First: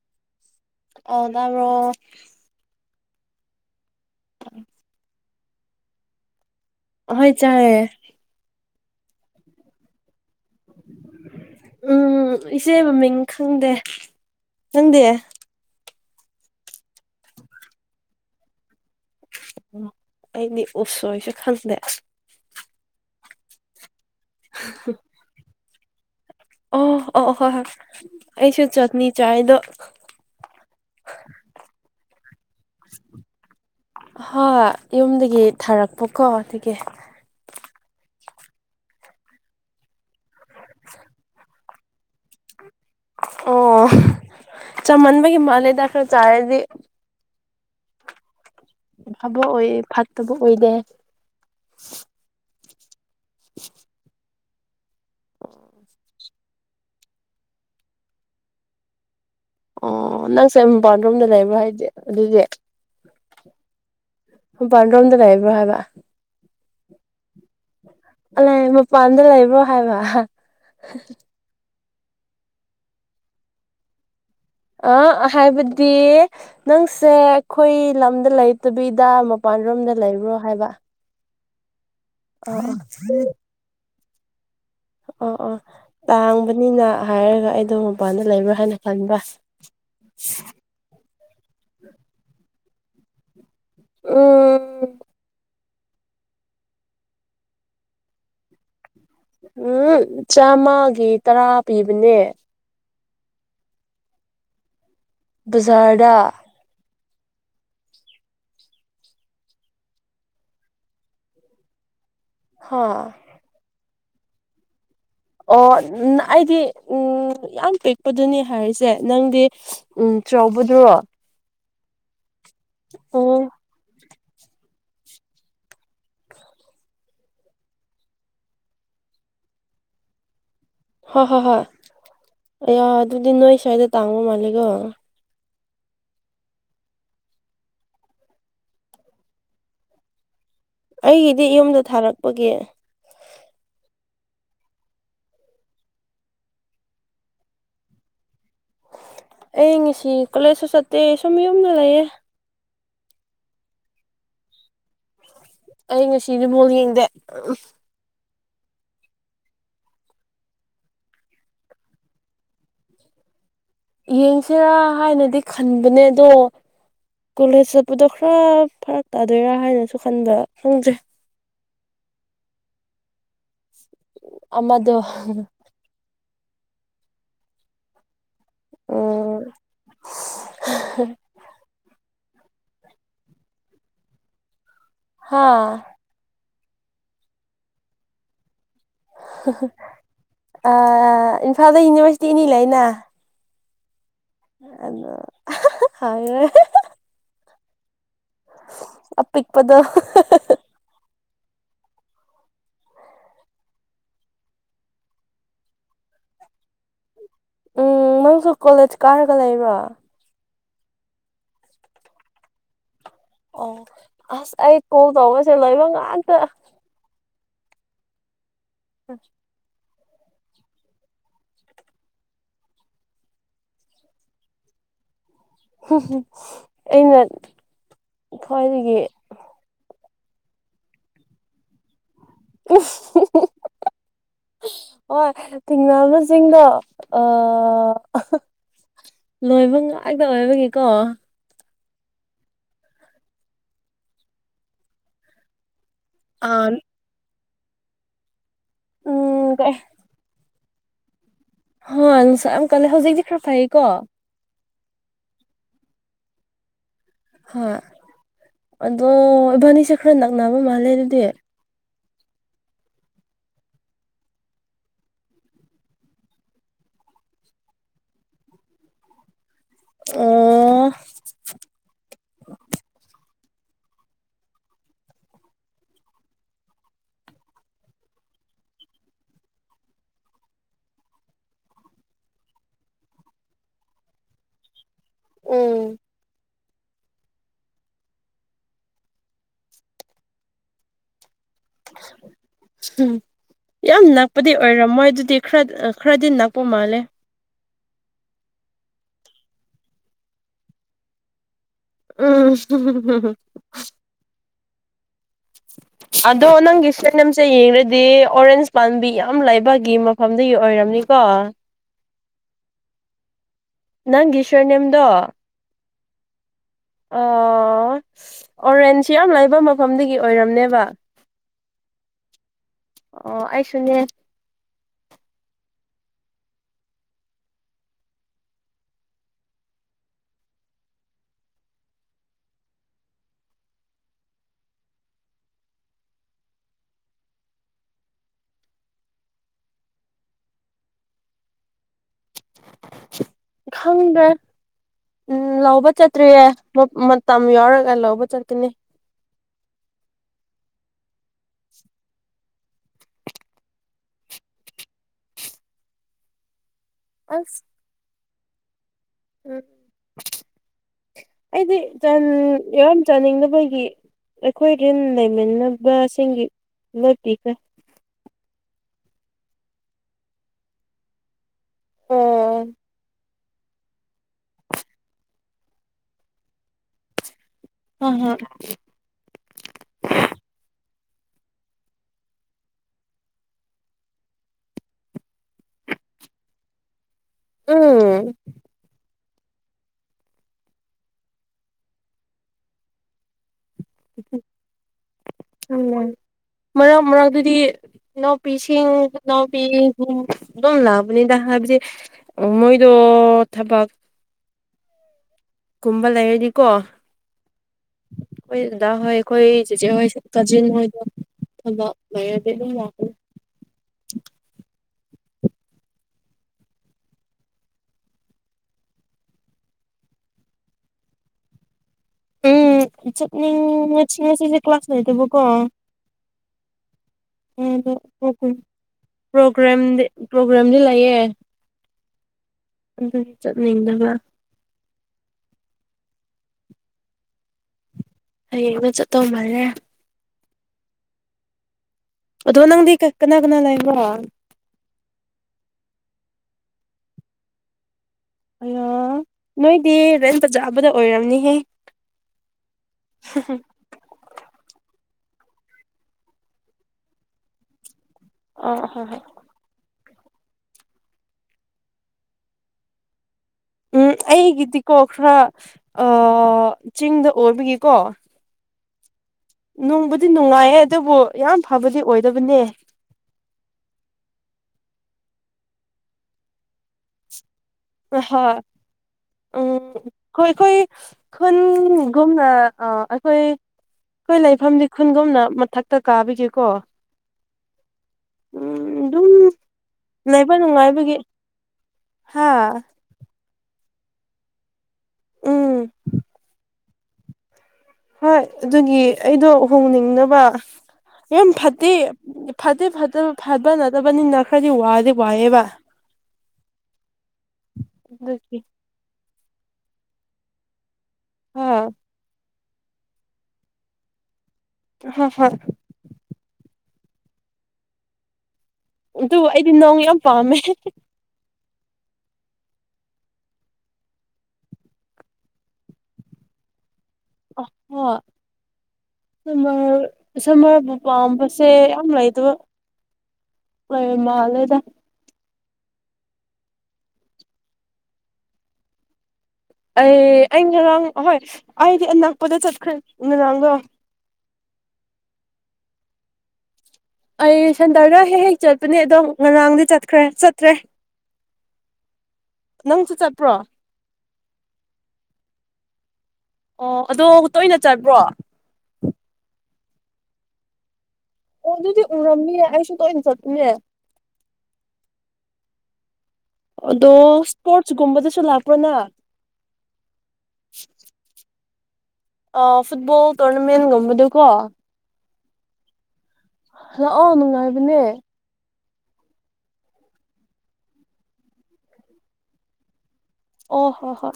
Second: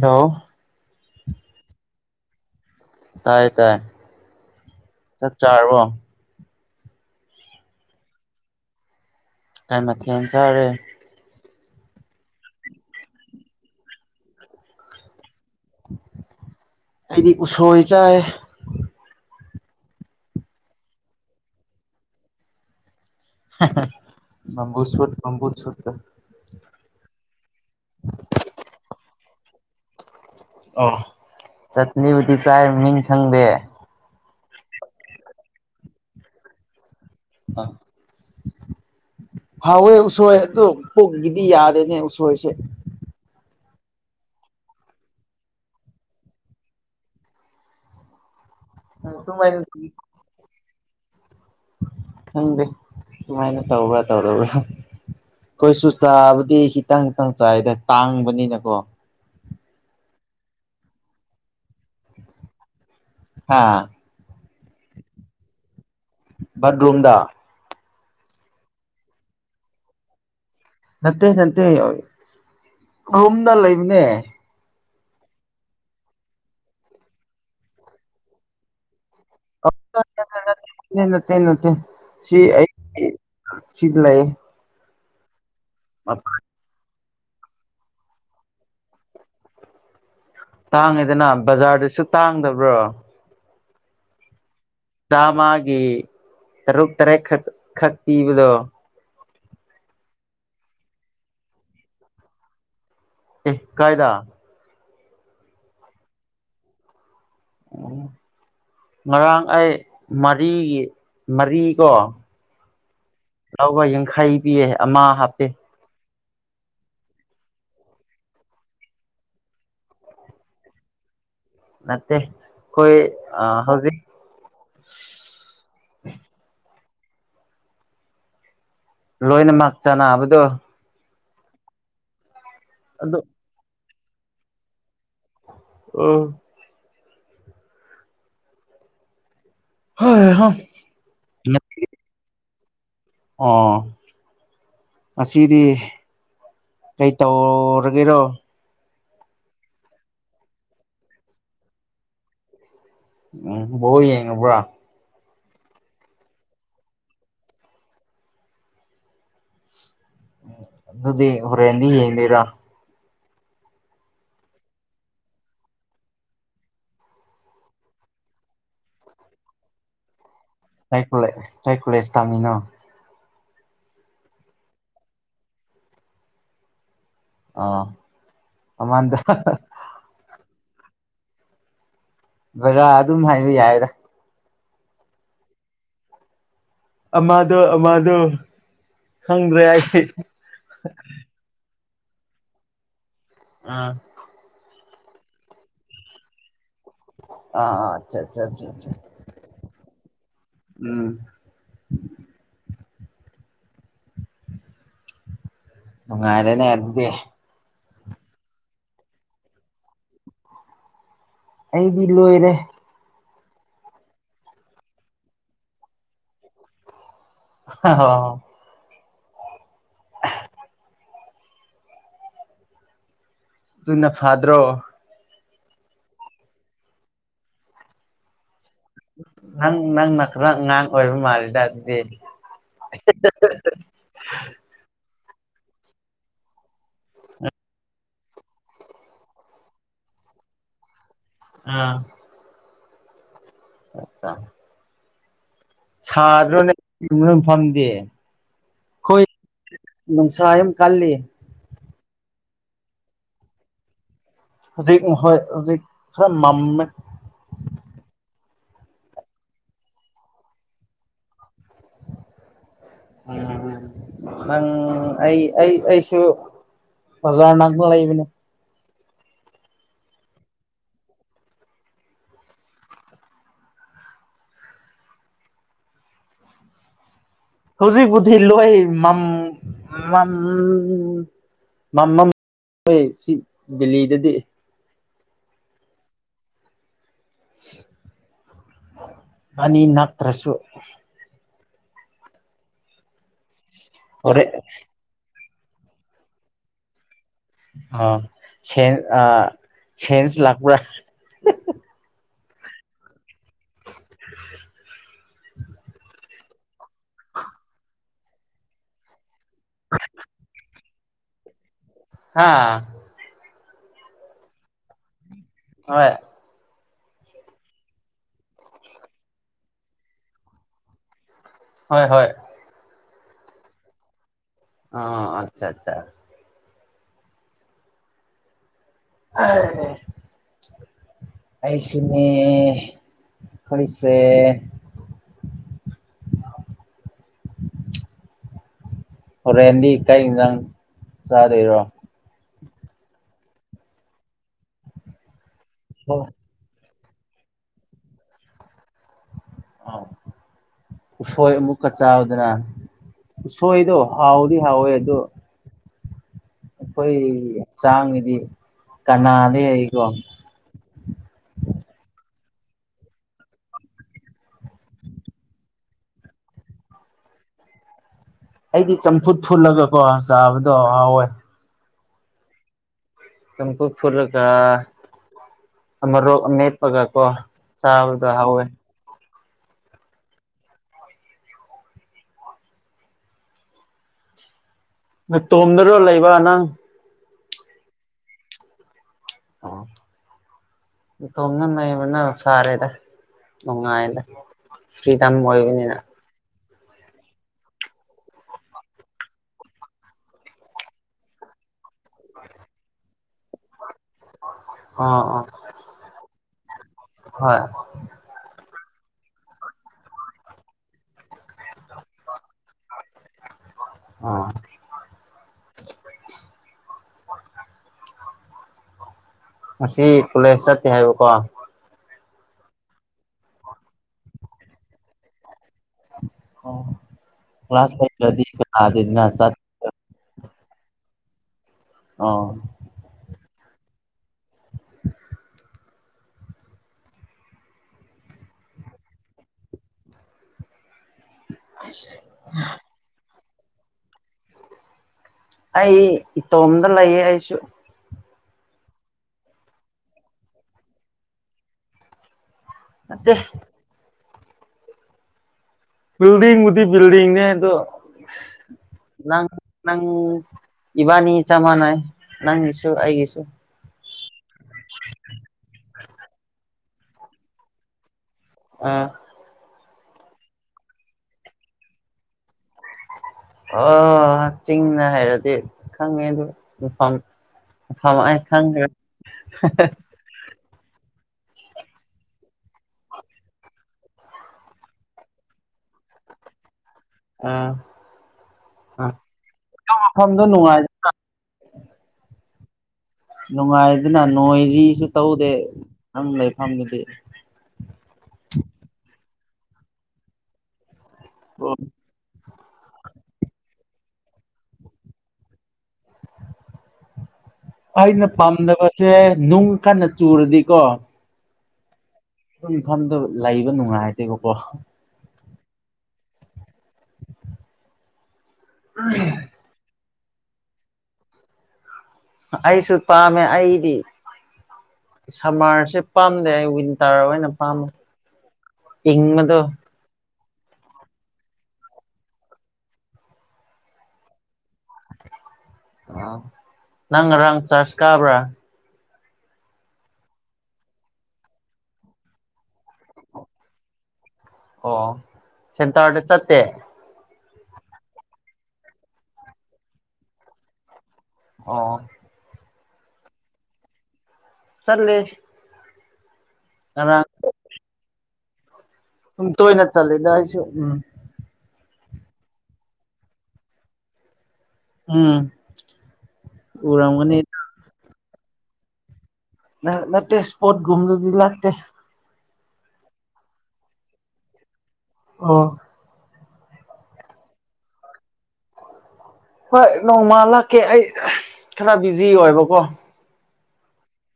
hello ꯑ ꯇꯥꯕ꯭ꯔꯣ ꯇꯥꯏꯌꯦ ꯇꯥꯏꯌꯦ ꯑ ꯆꯥꯛ ꯆꯥꯔꯕꯣ ꯍꯣꯏ ꯆꯥꯇꯦ ꯀꯩ ꯝꯊꯦꯜ ꯆꯔꯦ ꯎꯝ ꯏꯆꯦ ꯃꯃꯤꯡ ꯈꯪꯗꯦ ꯅꯪꯗꯤ ꯑꯩꯗꯤ ꯎꯁꯣꯏ ꯆꯥꯏ ꯎ ꯑꯩꯗꯤ ꯎꯁꯣꯏꯁꯨ ꯈꯪꯗꯦ ꯃꯝꯝꯕꯨꯁꯝꯝꯕꯨꯁ ꯑꯣ ꯑꯣ ꯍ ꯑꯩꯁꯨ ꯆꯠꯅꯤ ꯆꯥꯏ ꯑꯗꯣ ꯑꯣ ꯆꯠꯅꯤꯕꯨꯗꯤ ꯆꯥꯏ ꯃꯥꯃꯤꯡ ꯈꯪꯗꯦ ꯍꯣꯏ ꯌꯨꯝꯗꯒꯤ ꯊꯥꯔꯛꯄꯀꯣ ꯑꯗꯨꯒꯤ ꯍꯥꯎ ꯏ ꯎꯁꯣꯏ ꯑꯗꯨ ꯄꯨꯛꯀꯤꯗꯤ ꯌꯥꯗꯦ ꯏ ꯎꯁꯣꯏꯁꯦ ꯑꯣ ꯆꯃꯟꯕꯒꯤ ꯃꯥꯜꯂꯦꯗ ꯈꯔ ꯆꯥꯔꯗꯤ ꯐꯥꯕ ꯑꯗꯨꯃꯥꯏꯅ ꯑꯣꯏ ꯐꯥꯠꯇꯕ ꯑꯣꯏꯗꯦ ꯈꯪꯗꯦ ꯁꯨꯃꯥꯏꯅ ꯇꯧꯕ꯭ꯔꯥ ꯇꯧꯗꯕ꯭ꯔꯥ ꯑꯩꯈꯣꯏꯁꯨ ꯆꯥꯕꯗꯤ ꯈꯤꯇꯪ ꯈꯤꯇꯪ ꯆꯥꯏꯗ ꯇꯥꯡꯕꯅꯤꯅꯀꯣ ꯑꯣ ꯅꯪꯁꯦ ꯃꯄꯜ ꯔꯣꯝꯗ ꯂꯩꯕ꯭ꯔꯣ ꯍꯥꯏꯁꯦ ꯑꯗꯨꯗꯤ ꯑꯥ ꯃꯄꯥꯟ ꯔꯣꯝꯗ ꯂꯩꯕ꯭ꯔꯣ ꯍꯥꯏꯕ ꯕꯠꯔꯨꯝꯗ ꯑꯣ ꯂ ꯃ ꯄꯥꯟꯗ ꯂꯕ꯭ꯔꯣ ꯍꯥꯏꯕ ꯅꯠꯇꯦ ꯅꯠꯇꯦ ꯔꯨꯝꯗ ꯂꯩꯕꯅꯦ ꯑ ꯍꯥꯏꯕꯗꯤ ꯅꯪꯁꯦ ꯑꯩꯈꯣꯏ ꯂꯝꯗ ꯂꯩꯇꯕꯤ ꯗꯥ ꯃꯄꯥꯟ ꯔꯣꯝꯗ ꯂꯩꯕ꯭ꯔꯣ ꯅꯠꯇꯦ ꯍꯥꯏꯕ ꯅꯠꯇꯦ ꯅꯠꯇꯦ ꯅꯠꯇꯦ ꯑꯣ ꯑꯣ ꯂꯩꯇꯦ ꯑꯣ ꯑꯣ ꯇꯥꯡꯕꯅꯤꯅ ꯍꯥꯏꯔꯒ ꯑꯩꯗꯣ ꯃꯄꯥꯟꯗ ꯂꯩꯕ꯭ꯔꯥ ꯍꯥꯏꯅ ꯈꯟꯕ ꯇꯥꯡꯉꯤꯗꯅ ꯕꯖꯥꯔꯗꯁꯨ ꯇꯥꯡꯗꯕ꯭ꯔꯣ ꯑꯣ ꯗꯥ ꯃꯥꯒꯤ ꯇꯔꯨꯛ ꯇꯔꯦꯠ ꯈꯛ ꯄꯤꯕꯗꯣ ꯎꯝ ꯆꯥꯝꯃꯒꯤ ꯇꯔꯥ ꯄꯤꯕꯅꯦ ꯑꯦ ꯀꯥꯏꯗ ꯕꯥꯖꯔ ꯗ ꯑꯣ ꯉꯔꯥꯡ ꯑꯩ ꯃꯔꯤꯒꯤ ꯃꯔꯤ ꯀꯣ ꯍꯥ ꯈꯩ ꯄꯤꯌꯦ ꯑꯃ ꯍꯥꯞꯄꯦ ꯑꯣ ꯑꯩꯗꯤ ꯎꯝ ꯌꯥꯝ ꯄꯤꯛꯄꯗꯨꯅꯤ ꯍꯥꯏꯔꯤꯁꯦ ꯅꯪꯗꯤ ꯎꯝ ꯆꯥꯎꯕꯗꯨꯔꯣ ꯅꯠꯇꯦ ꯈꯣꯏ ꯑ ꯎꯝ ꯍꯧꯖꯤꯛ ꯎꯝ ꯂꯣꯏꯅ ꯃꯥꯛ ꯆꯅꯥꯕꯗꯣ ꯍꯣꯏ ꯍꯣꯏ ꯍꯣꯏ ꯑꯌꯥ ꯑꯗꯨ ꯑꯗꯨꯗꯤ ꯅꯣꯏ ꯁ꯭ꯋꯥꯏꯗ ꯇꯥꯡꯕ ꯃꯥꯜꯂꯦꯀꯣ ꯎꯝ ꯍꯩ ꯍꯥ ꯑꯩꯒꯤꯗꯤ ꯌꯨꯝꯗ ꯊꯥꯔꯛꯄꯒꯤ ꯑꯣ ꯉꯁꯤꯗꯤ ꯀꯩ ꯇꯧꯔꯒꯦꯔꯣ ꯑꯩ ꯉꯁꯤ ꯀꯣꯂꯦꯖꯁꯨ ꯆꯠꯇꯦ ꯁꯨꯝ ꯌꯨꯝꯗ ꯂꯩꯌꯦꯦ ꯎꯝ ꯌꯦꯉ ꯄꯨꯔꯥ ꯑꯩ ꯉ ꯁꯤꯗꯤ ꯃꯣꯜꯗꯦ ꯑꯗꯨ ꯑꯗꯨꯗꯤꯔꯦꯟꯅꯤ ꯍꯥꯏꯅꯤꯔꯥ ꯌꯦꯡꯁꯤꯔꯥ ꯍꯥꯏꯅꯗꯤ ꯈꯟꯕꯅꯦ ꯑꯗꯣ ꯀꯣꯂꯦꯖ ꯆꯠꯄꯗꯣ ꯈꯔ ꯐꯔꯛ ꯇꯥꯗꯣꯏꯔꯥ ꯍꯥꯏꯅꯁꯨ ꯈꯟꯕ ꯈꯪꯗ꯭ꯔꯦ ꯍꯀꯨ ꯍꯥꯏꯀꯨꯂ ꯏꯁꯇꯥꯥꯃꯤꯅꯣ ꯑꯃꯗꯨ ꯑ ꯃꯃꯗ ꯎ ꯍ ꯕꯖꯔꯥ ꯑꯗꯨꯝ ꯍꯥꯏꯕ ꯌꯥꯏꯗ ꯍꯥꯥ ꯑꯃꯥꯗꯣ ꯑꯃꯥꯗꯣ ꯑ ꯏꯝꯐꯥꯜꯗ ꯌꯨꯅꯤꯚꯔꯁꯤꯇꯤ ꯏꯅꯤ ꯂꯩꯅ ꯑꯥ ꯑꯗꯣ ꯍꯥꯏꯦ ꯑꯥ ꯑꯆꯥ ꯑꯆꯥ ꯑꯄꯤꯛꯄꯗꯣ ꯎꯝ ꯎ ꯉꯥꯏꯔꯦꯅꯦꯗꯤꯦ ꯎꯝ ꯅꯪꯁꯨ ꯀꯣꯂꯦꯖ ꯀꯥꯔꯒ ꯂꯩꯕ꯭ꯔꯣ ꯑꯩꯗꯤ ꯂꯣꯏꯔꯦ ꯑꯣ ꯑꯁ ꯑꯩ ꯀꯣꯜ ꯇꯧꯕꯁꯦ ꯂꯣꯏꯕ ꯉꯥꯛꯇ ꯍ ꯑ [unintelligible] ꯇꯟꯅ ꯐꯥꯗ꯭ꯔꯣ ꯑꯩꯅ ꯈ꯭ꯋꯥꯏꯗꯒꯤ ꯅꯪ ꯅꯪ ꯅꯪ ꯅꯪ ꯑꯣꯏꯔ ꯃꯥꯜꯗꯦ [unintelligible] ꯍꯣꯏ ꯊꯤꯡꯅꯕꯁꯤꯡꯗꯣ ꯑ ꯂꯣꯏꯕ ꯉꯥꯛꯇ ꯑꯣꯏꯕꯒꯤꯀꯣ ꯑꯥ [unintelligible] ꯆꯥꯛ ꯁꯥꯗ꯭ꯔꯣ [unintelligible] ꯑꯥ ꯅꯣꯏ [unintelligible] ꯐꯝꯗꯤ ꯍꯣꯏ ꯎꯝ ꯀꯩ ꯅꯨꯡꯁꯥ ꯌꯥꯝ ꯀꯜꯂꯤ ꯍ ꯅꯨꯡꯁꯥ ꯌꯥꯝ ꯀꯜꯂꯦ ꯍꯧꯖꯤꯛꯇꯤ ꯈꯔ ꯐꯩꯑꯦꯀꯣ ꯍꯧꯖꯤꯛ ꯃꯍꯣꯏ ꯍꯧꯖꯤꯛ ꯈꯔ ꯃꯝꯃꯦ ꯍꯥ ꯑꯗꯣ ꯏꯕꯥꯟꯅꯤꯁꯦ ꯈꯔ ꯅꯛꯅꯕ ꯃꯥꯜꯂꯦ ꯑꯗꯨꯗꯤ [inaudible] ꯑꯥ ꯅꯪ ꯑꯩ ꯑꯩ ꯑꯩꯁꯨ ꯄꯖꯥꯔ ꯅꯛꯄ ꯂꯩꯕꯅꯦ ꯑꯣ ꯍꯧꯖꯤꯛꯕꯨꯨꯗꯤ ꯂꯣꯏ ꯃꯝ ꯃꯝ ꯃꯝ ꯃꯝ [unintelligible] ꯁꯤ ꯕꯤꯂꯤꯗꯗꯤ ꯎꯝ ꯑꯅꯤ ꯅꯠꯇ꯭ꯔꯁꯨ ꯎꯝ ꯌꯥꯝ ꯍꯣꯔꯦꯟ ꯅꯛꯄꯗꯤ ꯑꯣꯏꯔꯝꯃꯣꯏ ꯑꯗꯨꯗꯤ ꯈ꯭ꯔ ꯈ꯭ꯔꯗꯤ ꯅꯥꯛꯄ ꯃꯥꯜꯂꯦ ꯑ ꯁꯦꯟ ꯑ ꯁꯦꯟꯁ ꯂꯥꯛꯄ꯭ꯔ ꯍꯍꯥ ꯎꯝ ꯍꯍꯍ [inaudible] ꯑꯗꯣ ꯅꯪꯒꯤ ꯁꯅꯝꯁꯦ ꯌꯦꯡꯔꯗꯤ ꯑꯣꯔꯦꯟꯖ ꯄꯥꯟꯕꯤ ꯌꯥꯝ ꯑꯝ ꯂꯩꯕꯒꯤ ꯃꯐꯝꯗꯒꯤ ꯑꯣꯏꯔꯝꯅꯤꯀꯣ ꯍꯥ ꯅꯪꯒꯥ ꯁꯔ ꯅꯦꯝꯗꯣ ꯇꯧꯔꯦ ꯑꯣ ꯑꯣꯔꯦꯟꯆ ꯌꯥꯝ ꯂꯩꯕ ꯃꯐꯝꯗꯒꯤ ꯑꯣꯏꯔꯝꯅꯦꯕ ꯍꯣꯏ ꯍꯣꯏ ꯑꯣ ꯑꯩꯁꯨ ꯅꯦ ꯑ ꯑꯆꯥ ꯆꯥ ꯍꯥꯏ ꯑꯩꯁꯨꯅꯦ ꯈꯔꯤꯁꯦ [inaudible] ꯍꯣꯔꯦꯟꯗꯤ ꯀꯩ ꯏꯟꯖꯥꯡ ꯆꯥꯗꯣꯏꯔꯣ ꯈꯪꯗ꯭ꯔꯦ ꯎꯝ ꯂꯧꯕ ꯆꯠꯇ꯭ꯔꯤꯌꯦ ꯃꯇꯝ ꯌꯧꯔꯒ ꯂꯧꯕ ꯆꯠꯀꯅꯤ ꯑꯥ ꯎꯁꯣꯏ ꯑꯃꯨꯛꯀ ꯆꯥꯎꯗꯅ ꯎꯁꯣꯏꯗꯣ ꯍꯥꯎꯗꯤ ꯍꯥꯎꯋꯦ ꯗꯣ ꯑꯩꯈꯣꯏ ꯑꯁ ꯆꯥꯡꯉꯗꯤ ꯎꯝ [inaudible] ꯑꯩꯗꯤ ꯆꯟ ꯌꯥꯝ ꯆꯥꯅꯤꯡꯗꯕꯒꯤ ꯑꯩꯈꯣꯏ ꯔꯦꯟ ꯂꯩꯃꯤꯟꯅꯕꯁꯤꯡꯒꯤ ꯂꯣꯏ ꯄꯤꯈ꯭ꯔꯦ ꯑꯩꯗꯤ ꯆꯝꯐꯨꯠ ꯐꯨꯠꯂꯒꯀꯣ ꯆꯥꯕꯗꯣ ꯍꯥꯎꯋꯦ ꯑꯣ ꯆꯐꯨꯠ ꯐꯨꯠꯔꯒ ꯃꯣꯔꯣꯛ ꯑꯃꯦꯠꯄꯒꯀꯣ ꯍ ꯆꯥꯕꯗ ꯍꯣꯏ ꯍꯥꯎꯋꯦ ꯅꯇꯣꯝꯗꯔꯣ ꯂꯩꯕ ꯅꯪ ꯎꯝ ꯑꯣ ꯏꯇꯣꯝꯗ ꯅꯩꯕꯅ ꯐꯔꯦꯗ ꯅꯨꯡꯉꯥꯏꯗ ꯐ꯭ꯔꯤꯗꯝ ꯑꯣꯏꯕꯅꯤꯅ ꯎꯝ ꯃꯔꯛ ꯃꯔꯛꯇꯗꯤ ꯏꯅꯥꯎꯄꯤꯁꯤꯡ ꯏꯅꯥꯎꯄꯤ ꯗꯨꯝ ꯑꯗꯨꯝ ꯂꯥꯛꯄꯅꯤꯗ ꯍꯥꯏ ꯍꯥꯏꯕꯗꯤ ꯃꯣꯏꯗꯣ ꯊꯕꯛ ꯑꯥ ꯑꯥ ꯀꯨꯝꯕꯜꯂ ꯍꯥꯏꯗꯤꯀꯣ ꯍꯣꯏ ꯍꯣꯏ ꯑꯩꯈꯣꯏ ꯆꯦ ꯍꯣꯏ ꯀ ꯍꯣꯏ ꯊ ꯃꯗꯤ ꯅ ꯂ ꯑꯥ ꯑꯁꯤ ꯀꯂꯦꯁ ꯆꯠꯇꯦ ꯍꯥꯏꯕꯀꯣ ꯎꯝ ꯆꯠꯅꯤꯡ ꯁꯤꯁꯦ ꯀ꯭ꯂꯥꯁ ꯂꯩꯇꯦꯕꯣꯀꯣ ꯑ ꯀ꯭ꯂꯥꯁ ꯂꯩꯇ꯭ꯔꯗꯤ ꯀꯅꯥꯗꯩꯅ ꯆꯠ ꯄ꯭ꯔꯣꯒ꯭ꯔꯥꯝ ꯄ꯭ꯔꯣꯒ꯭ꯔꯥꯝꯗꯤꯦ ꯂꯩꯑꯌꯦ ꯑꯥ ꯆꯠꯅꯤꯡꯗꯕ ꯌꯦꯉ ꯆ ꯇꯣꯝꯕꯜꯦ ꯑꯗꯣ ꯅꯪꯗꯤ ꯀꯅꯥ ꯀꯅꯥ ꯂꯑꯕ ꯑꯩ ꯏꯇꯣꯝꯗ ꯂꯩꯌꯦ ꯑꯩꯁꯨ ꯑ ꯅꯣꯏꯗꯤ ꯔꯦꯟ ꯕꯖꯥ ꯑꯃꯗ ꯑꯣꯏꯔꯝꯅꯤꯍꯦ ꯃꯦ ꯕꯤꯗꯤꯡꯕꯨꯗꯤ ꯤꯜꯗꯤꯡꯅꯦꯣ ꯑꯣ ꯍ ꯍ ꯅꯪ ꯏꯕꯥꯅꯤ ꯆ ꯃꯥꯟꯅꯩ ꯅꯪꯒꯤꯁꯨ ꯑꯩꯒꯤꯁꯨ ꯎꯝ ꯑꯩꯒꯤꯗꯤꯀꯣ ꯈꯔ ꯆꯤꯡꯗ ꯑꯣꯏꯕꯒꯤꯀꯣ ꯑ ꯅꯨꯡꯕꯨꯗꯤ ꯅꯨꯡꯉꯥꯏꯌꯦ ꯑꯗꯨꯕꯨ ꯌꯥꯝ ꯐꯕꯗꯤ ꯑꯣꯏꯗꯕꯅꯦ ꯑꯣ ꯆꯤꯡꯅ ꯍꯥꯏꯔꯗꯤ ꯈꯪꯉꯦ ꯑꯗꯨ ꯃꯐꯝ ꯐꯃ ꯍꯣꯏ ꯑꯩ ꯈꯪꯗ꯭ꯔꯦ ꯎꯝ ꯑꯩꯈꯣꯏ ꯑꯩꯈꯣꯏ ꯈꯨꯟꯒꯨꯝꯅ ꯑ ꯑꯩꯈꯣꯏ ꯑꯩꯈꯣꯏ ꯂꯩꯐꯝꯗꯤ ꯈꯨꯟꯒꯨꯝꯅ ꯃꯊꯛꯇ ꯀꯥꯕꯤꯒꯦꯀꯣ ꯑꯥ ꯑꯗꯨꯝ ꯗ ꯂꯩꯕ ꯅꯨꯡꯉꯥꯏ ꯅꯨꯡꯉꯥꯏꯕꯒꯤ ꯍꯥ ꯅꯨꯡꯉꯥꯏꯗꯅ ꯅꯣꯏꯁꯤꯁꯨ ꯇꯧꯗꯦ ꯎꯝ ꯑꯗꯨꯪ ꯂꯩꯐꯝꯗꯨꯗꯤ ꯍꯣꯏ ꯑꯗꯨꯒꯤ ꯑꯩꯗꯣ ꯍꯣꯡꯅꯤꯡꯅꯕ ꯌꯥꯝ ꯑꯣ ꯐꯠꯇꯦ ꯐꯠꯇꯦ ꯐꯠꯇꯕ ꯐꯕ ꯅꯠꯇꯕꯅꯤꯅ ꯈꯔꯗꯤ ꯋꯥꯗꯤ ꯋꯥꯏꯑꯦꯕ ꯑꯩꯅ ꯑꯗꯨꯒꯤ ꯄꯥꯝꯖꯕꯁꯦ ꯅꯨꯡ ꯀꯟꯅ ꯆꯨꯔꯗꯤꯀꯣ ꯑ ꯄꯐꯝꯗꯨ ꯂꯩꯕ ꯅꯨꯡꯉꯥꯏꯗꯦꯕꯀꯣ ꯍ ꯍ ꯑꯗꯨ ꯑꯩꯗꯤ ꯅꯧ ꯌꯥꯝ ꯄꯥꯝꯃꯦ ꯑꯩꯁꯨ ꯄꯥꯝꯃꯦ ꯑꯩꯗꯤ ꯁꯝꯃꯔꯁꯦ ꯄꯥꯝꯗꯦ ꯑꯩ ꯇꯥꯔ ꯑꯣꯏꯅ ꯄꯥꯝꯕ ꯍꯣꯏ ꯏꯪꯕꯗꯣ ꯏꯁꯝꯃꯕꯨ ꯄꯥꯝꯕꯁꯦ ꯌꯥꯝ ꯂꯩꯗꯕ ꯂꯩꯔ ꯃꯥꯜꯂꯦꯗ ꯑ ꯅꯪ ꯔꯪ ꯆꯥꯁ ꯀꯥꯕ꯭ꯔꯥ ꯑꯦ ꯑꯩ ꯉꯔꯥꯡ ꯍꯣꯏ ꯑꯩꯗꯤ ꯑꯅꯛꯄꯗ ꯆꯠꯈ꯭ꯔꯦ ꯉꯔꯥꯡꯗꯣ ꯑꯣ ꯁꯦꯟꯇꯥꯔ ꯆꯠꯠꯇꯦ ꯑꯩ ꯁꯟꯗꯔꯗ ꯍꯦꯛ ꯍꯦꯛ ꯆꯠꯄꯅꯦ ꯑꯗꯣ ꯉꯔꯥꯡꯗꯤ ꯆꯠꯈ꯭ꯔꯦ ꯆꯠꯇ꯭ꯔꯦ ꯑꯥ ꯅꯪꯁꯨ ꯆꯠꯄ꯭ꯔꯣ ꯆꯠꯂꯦ ꯑꯣ ꯉꯔꯥꯡ ꯑꯗꯣ ꯇꯣꯏꯅ ꯆꯥꯕ꯭ꯔꯣ ꯇꯣꯏꯅ ꯆꯜꯂꯤꯗꯁꯨ ꯎꯝ ꯑꯣ ꯑꯗꯨꯗꯤ ꯎꯔꯝꯅꯤꯌꯦ ꯑꯩꯁꯨ ꯇꯣꯏꯅ ꯆꯠꯅꯦ ꯎꯝ ꯑꯗꯣ ꯎꯔꯝꯒꯅꯤ ꯏꯁꯄꯣꯔꯠꯁꯀꯨꯝꯕꯗꯁꯨ ꯂꯥꯛꯄ꯭ꯔꯣꯅ ꯅꯠꯇꯦ ꯏꯁꯄꯣꯠ ꯀꯨꯝꯃꯗꯗꯤ ꯂꯥꯛꯇꯦ ꯐꯨꯠꯕꯣꯜ ꯇꯣꯔꯅꯃꯦꯟꯒꯨꯝꯕꯗꯀꯣ ꯑꯥ [unintelligible] ꯍꯂꯥꯛ ꯑꯣ ꯅꯨꯡꯉꯥꯏꯕꯅꯦ ꯍꯣꯏ ꯅꯣꯡꯃꯥ ꯂꯥꯛꯀꯦ ꯑꯩ ꯈꯔ ꯕꯤꯖꯤ ꯑꯣꯏꯕꯀꯣ ꯑꯣ ꯍꯣ ꯍꯣ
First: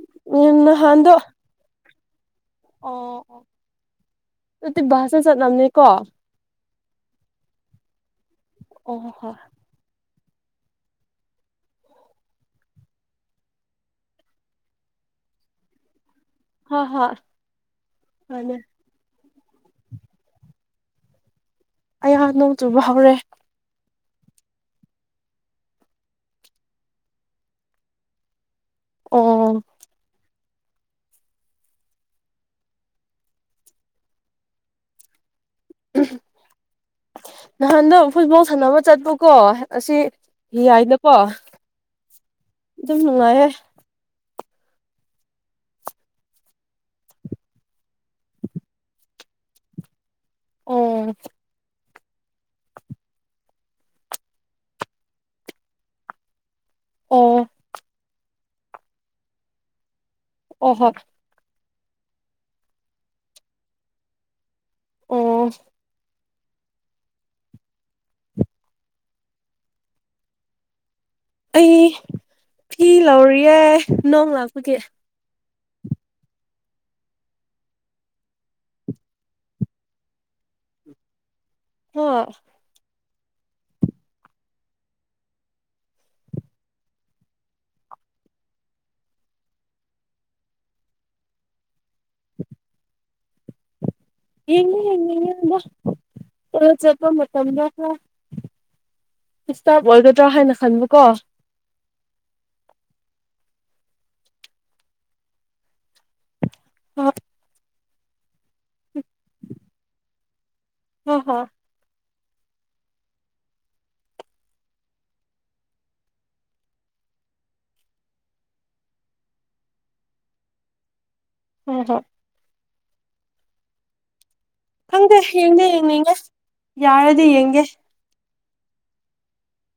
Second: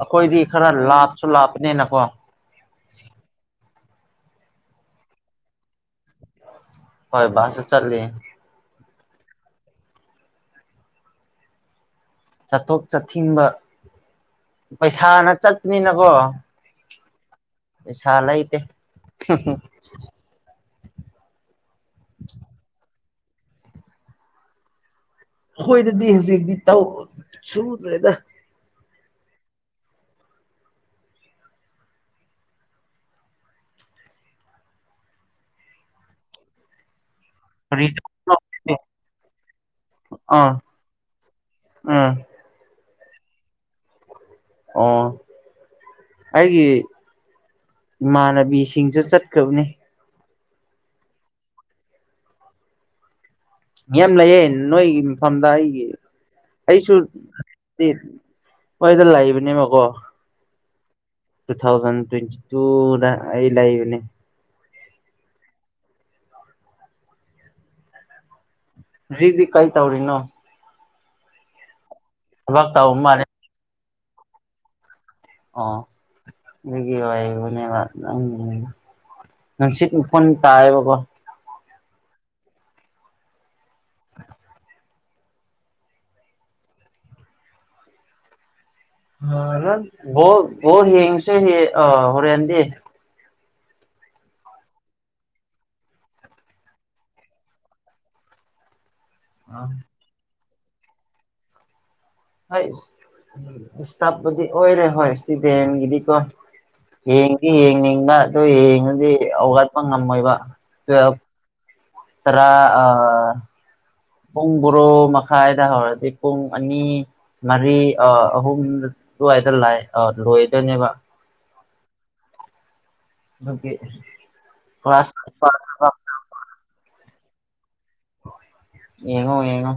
ꯑꯩꯈꯣꯏꯗꯤ ꯎꯝ ꯈꯔ ꯅꯍꯥꯟꯗꯣ ꯂꯥꯞꯁꯨ ꯂꯥꯄꯅꯤꯅꯀꯣ ꯑꯣ ꯑꯗꯨꯗꯤ ꯚꯁꯅ ꯆꯠꯂꯝꯅꯦꯀꯣ ꯍꯣꯏ ꯚꯥꯁꯗ ꯆꯠꯂꯦ ꯑꯣ ꯍꯣ [unintelligible] ꯆꯠꯊꯣꯛ ꯆꯠꯊꯤꯡꯕ ꯄꯩꯁꯥꯅ ꯆꯠꯄꯅꯤꯅꯀꯣ ꯍ ꯍꯣꯏ ꯄꯩꯁꯥ ꯃꯥꯅꯦ ꯂꯩꯇꯦ ꯑꯩꯍꯥꯛ ꯅꯣꯡ ꯆꯨꯕ ꯍꯧꯔꯦ ꯑꯩꯈꯣꯏꯗꯗꯤ ꯍꯧꯖꯤꯛꯇꯤ ꯇꯧ ꯁꯨꯗ꯭ꯔꯦꯗ ꯑꯣ ꯎꯝ [unintelligible] ꯀꯔꯤ ꯅꯍꯥꯟꯗ ꯐꯨꯠꯕꯣꯜ ꯇꯧꯕꯅꯣ ꯁꯥꯟꯅꯕ ꯆꯠꯄꯀꯣ ꯑꯁꯤ ꯌꯥꯏꯗꯀꯣ ꯑꯥ [unintelligible] ꯑꯗꯨꯝ ꯅꯨꯡꯉꯥꯏꯌꯦ ꯑꯣ ꯑꯩꯒꯤ ꯏꯃꯥꯟꯅꯕꯤꯁꯤꯡꯁꯨ ꯆꯠꯈꯔꯕꯅꯦ ꯑꯣ ꯌꯥꯝ ꯂꯩꯌꯦ ꯅꯣꯏꯒꯤ ꯃꯐꯝꯗ ꯑꯩꯒꯤ ꯑꯩꯁꯨ ꯑꯣ ꯍꯣꯏꯗ ꯂꯩꯕꯅꯦ ꯃꯀꯣ ꯑꯣ ꯍꯣ [unintelligible] ꯇꯨ ꯊꯥꯎꯖꯟ ꯇ꯭ꯋꯦꯟꯇꯤ ꯇꯨꯗ ꯑꯩ ꯂꯩꯕꯅꯦ ꯑꯣ ꯔꯤꯗꯤ ꯀꯩꯏ ꯇꯧꯔꯤꯅꯣ ꯑꯩ ꯊꯕꯛ ꯐꯤ ꯇꯧꯕ ꯃꯥꯜꯂꯦ ꯂꯧꯔꯤꯌꯦ ꯅꯣꯡ ꯂꯥꯛꯄꯒꯤ ꯑꯣ ꯃꯤꯒꯤ ꯋꯥꯏꯕꯅꯦꯕ [unintelligible] ꯅꯨꯡꯁꯤꯠ ꯎꯐꯨꯟ ꯇꯥꯏꯑꯕꯀꯣ ꯍ [unintelligible] [unintelligible] ꯑ ꯔ ꯕꯣꯜ ꯕꯣꯜ ꯌꯦꯡꯁꯦ ꯑ ꯍꯣꯔꯦꯟꯗꯤ [unintelligible] ꯌꯦꯉꯨ ꯌꯦꯅꯤꯡ ꯉꯦ [unintelligible] ꯆꯄ ꯃꯇꯝꯗ [unintelligible] ꯏꯁꯇꯥꯞ ꯑꯣꯏꯒꯗ꯭ꯔꯥ ꯍꯥꯏꯅ ꯈꯟꯕꯀꯣ ꯍꯣꯏ ꯏꯁꯇꯥꯄꯨꯗꯤ ꯑꯣꯏꯔꯦ ꯍꯣꯏ ꯏꯁꯇꯨꯗꯦꯟꯒꯤꯗꯤꯀꯣ ꯍꯣꯏ ꯌꯦꯡꯗꯤ ꯌꯦꯡꯅꯤꯡꯕ ꯑꯗꯨ ꯌꯦꯡꯉꯗꯤ ꯍꯧꯒꯠꯄ ꯉꯝꯃꯣꯏꯕ ꯇꯨꯋꯦꯜꯞ ꯍ ꯍ [unintelligible] ꯇꯔꯥ ꯑ ꯄꯨꯡ ꯕꯣꯔꯣ ꯃꯈꯥꯏꯗ ꯍꯧꯔꯗꯤ ꯄꯨꯡ ꯑꯅꯤ ꯃꯔꯤ ꯑꯍꯨꯝ ꯑꯗꯨꯋꯥꯏꯗ ꯂꯥꯏ ꯑ ꯂꯣꯏꯗꯅꯦꯕ [inaudible] [unintelligible] ꯗꯨ [unintelligible] ꯈꯪꯗꯦ ꯌꯦꯡꯗꯤ ꯌꯦꯡꯅꯤꯡꯉꯦ ꯌꯥꯔꯗꯤ ꯌꯦꯡꯒꯦ ꯌꯦꯡꯉꯣ ꯌꯦꯉꯣ